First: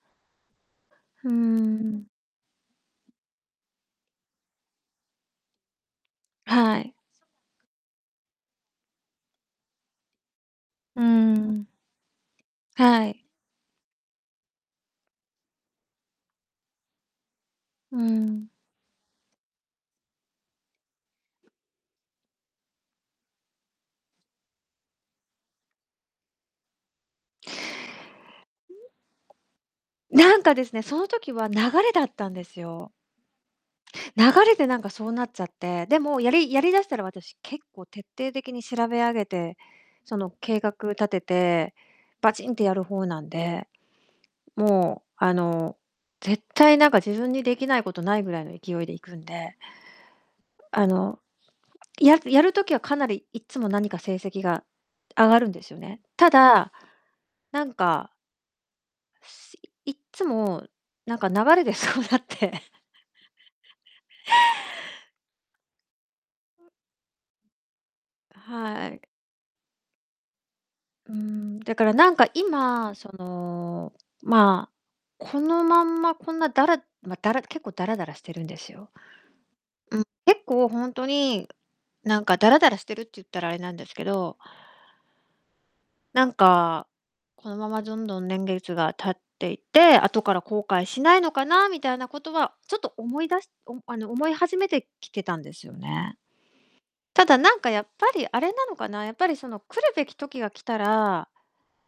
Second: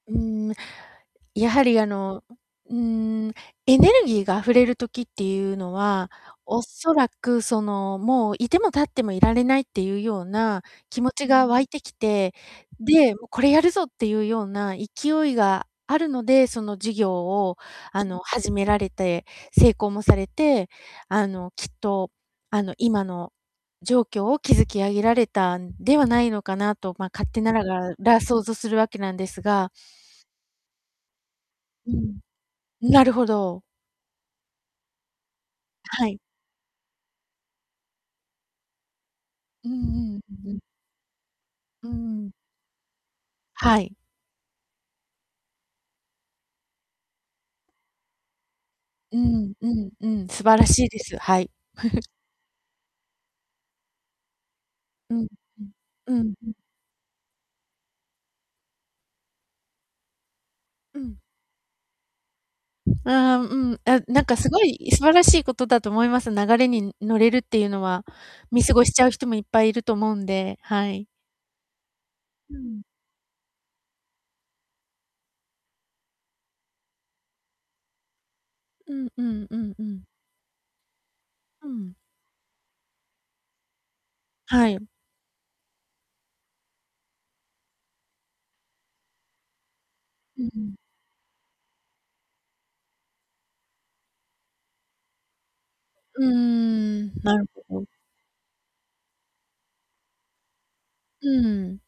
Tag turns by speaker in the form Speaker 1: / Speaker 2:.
Speaker 1: うーん、
Speaker 2: ふー
Speaker 1: やはり、あ
Speaker 2: ん。
Speaker 1: の、ううーん、エネルギーが溢れる時っていうのは、お
Speaker 2: は
Speaker 1: そ
Speaker 2: い。
Speaker 1: らくその、もう、いてもたってもいられないっていうような
Speaker 2: う
Speaker 1: 気
Speaker 2: ー
Speaker 1: 持ちが湧
Speaker 2: ん。
Speaker 1: いてきて、
Speaker 2: は
Speaker 1: で、
Speaker 2: い。
Speaker 1: も、これやるぞっていうような勢いがあるので、その事業を、
Speaker 2: う
Speaker 1: あの、
Speaker 2: ん。
Speaker 1: 始められて成功もされて、あの、きっと、あの、今の状況を築き上げられたんではないのかなと、ま、勝手なら、がら、想像するわけなんですが
Speaker 2: なんかですね、その時は流
Speaker 1: う
Speaker 2: れだっ
Speaker 1: ん、
Speaker 2: たんですよ。
Speaker 1: なるほど。
Speaker 2: 流れでなんかそうなっちゃって、で
Speaker 1: は
Speaker 2: も、
Speaker 1: い。
Speaker 2: やりやり出したら、私、結構、徹底的に調べ上げて、
Speaker 1: うんう
Speaker 2: そ
Speaker 1: ん、う
Speaker 2: の、
Speaker 1: う
Speaker 2: 計
Speaker 1: ん。
Speaker 2: 画立てて
Speaker 1: うーん。
Speaker 2: バチンってやる方なんで、
Speaker 1: はい。
Speaker 2: もう、あの、絶対、なんか、自分にできないことないぐらいの勢いで行く
Speaker 1: う
Speaker 2: ん
Speaker 1: ん
Speaker 2: で
Speaker 1: うんうん、素晴らし
Speaker 2: あ
Speaker 1: いです、
Speaker 2: の、
Speaker 1: はい。
Speaker 2: ややる時はかなりいつも何か成績が
Speaker 1: うん
Speaker 2: 上がるんで
Speaker 1: う
Speaker 2: すよね。
Speaker 1: んう
Speaker 2: た
Speaker 1: んうん。
Speaker 2: だ、なんかいっつも、
Speaker 1: う
Speaker 2: なん
Speaker 1: ん。
Speaker 2: か流れでそうなって
Speaker 1: ああ、うん、あ、なんかすごい素晴らしいことだと思います、流れに乗れるっていうのは。見過ご
Speaker 2: は
Speaker 1: し
Speaker 2: い。
Speaker 1: ちゃう人もいっぱいいると思うんで、はい。
Speaker 2: うーん、だから、なんか
Speaker 1: うん。
Speaker 2: 今、その、まあ、このまんま、こんな、だらま、だら結構、ダラダラしてるんですよ。
Speaker 1: うんうんうんう
Speaker 2: う
Speaker 1: ん。
Speaker 2: ん、結構、ほんとに、
Speaker 1: うん。
Speaker 2: なんかダラダラしてるっちゅったらあれなんですけど
Speaker 1: はい。
Speaker 2: なんか、このままどんどん年月が経っていって、後から
Speaker 1: うんう
Speaker 2: 後
Speaker 1: ん。
Speaker 2: 悔しないのかなみたいなことはちょっと思い出しお、あの、思い始めてきてたんですよね。
Speaker 1: うーん、
Speaker 2: た
Speaker 1: な
Speaker 2: だ、
Speaker 1: る
Speaker 2: なんか
Speaker 1: ほ
Speaker 2: や
Speaker 1: ど。
Speaker 2: っぱりあれなのかな、やっぱりその来るべき時が来た
Speaker 1: う
Speaker 2: ら
Speaker 1: ーん。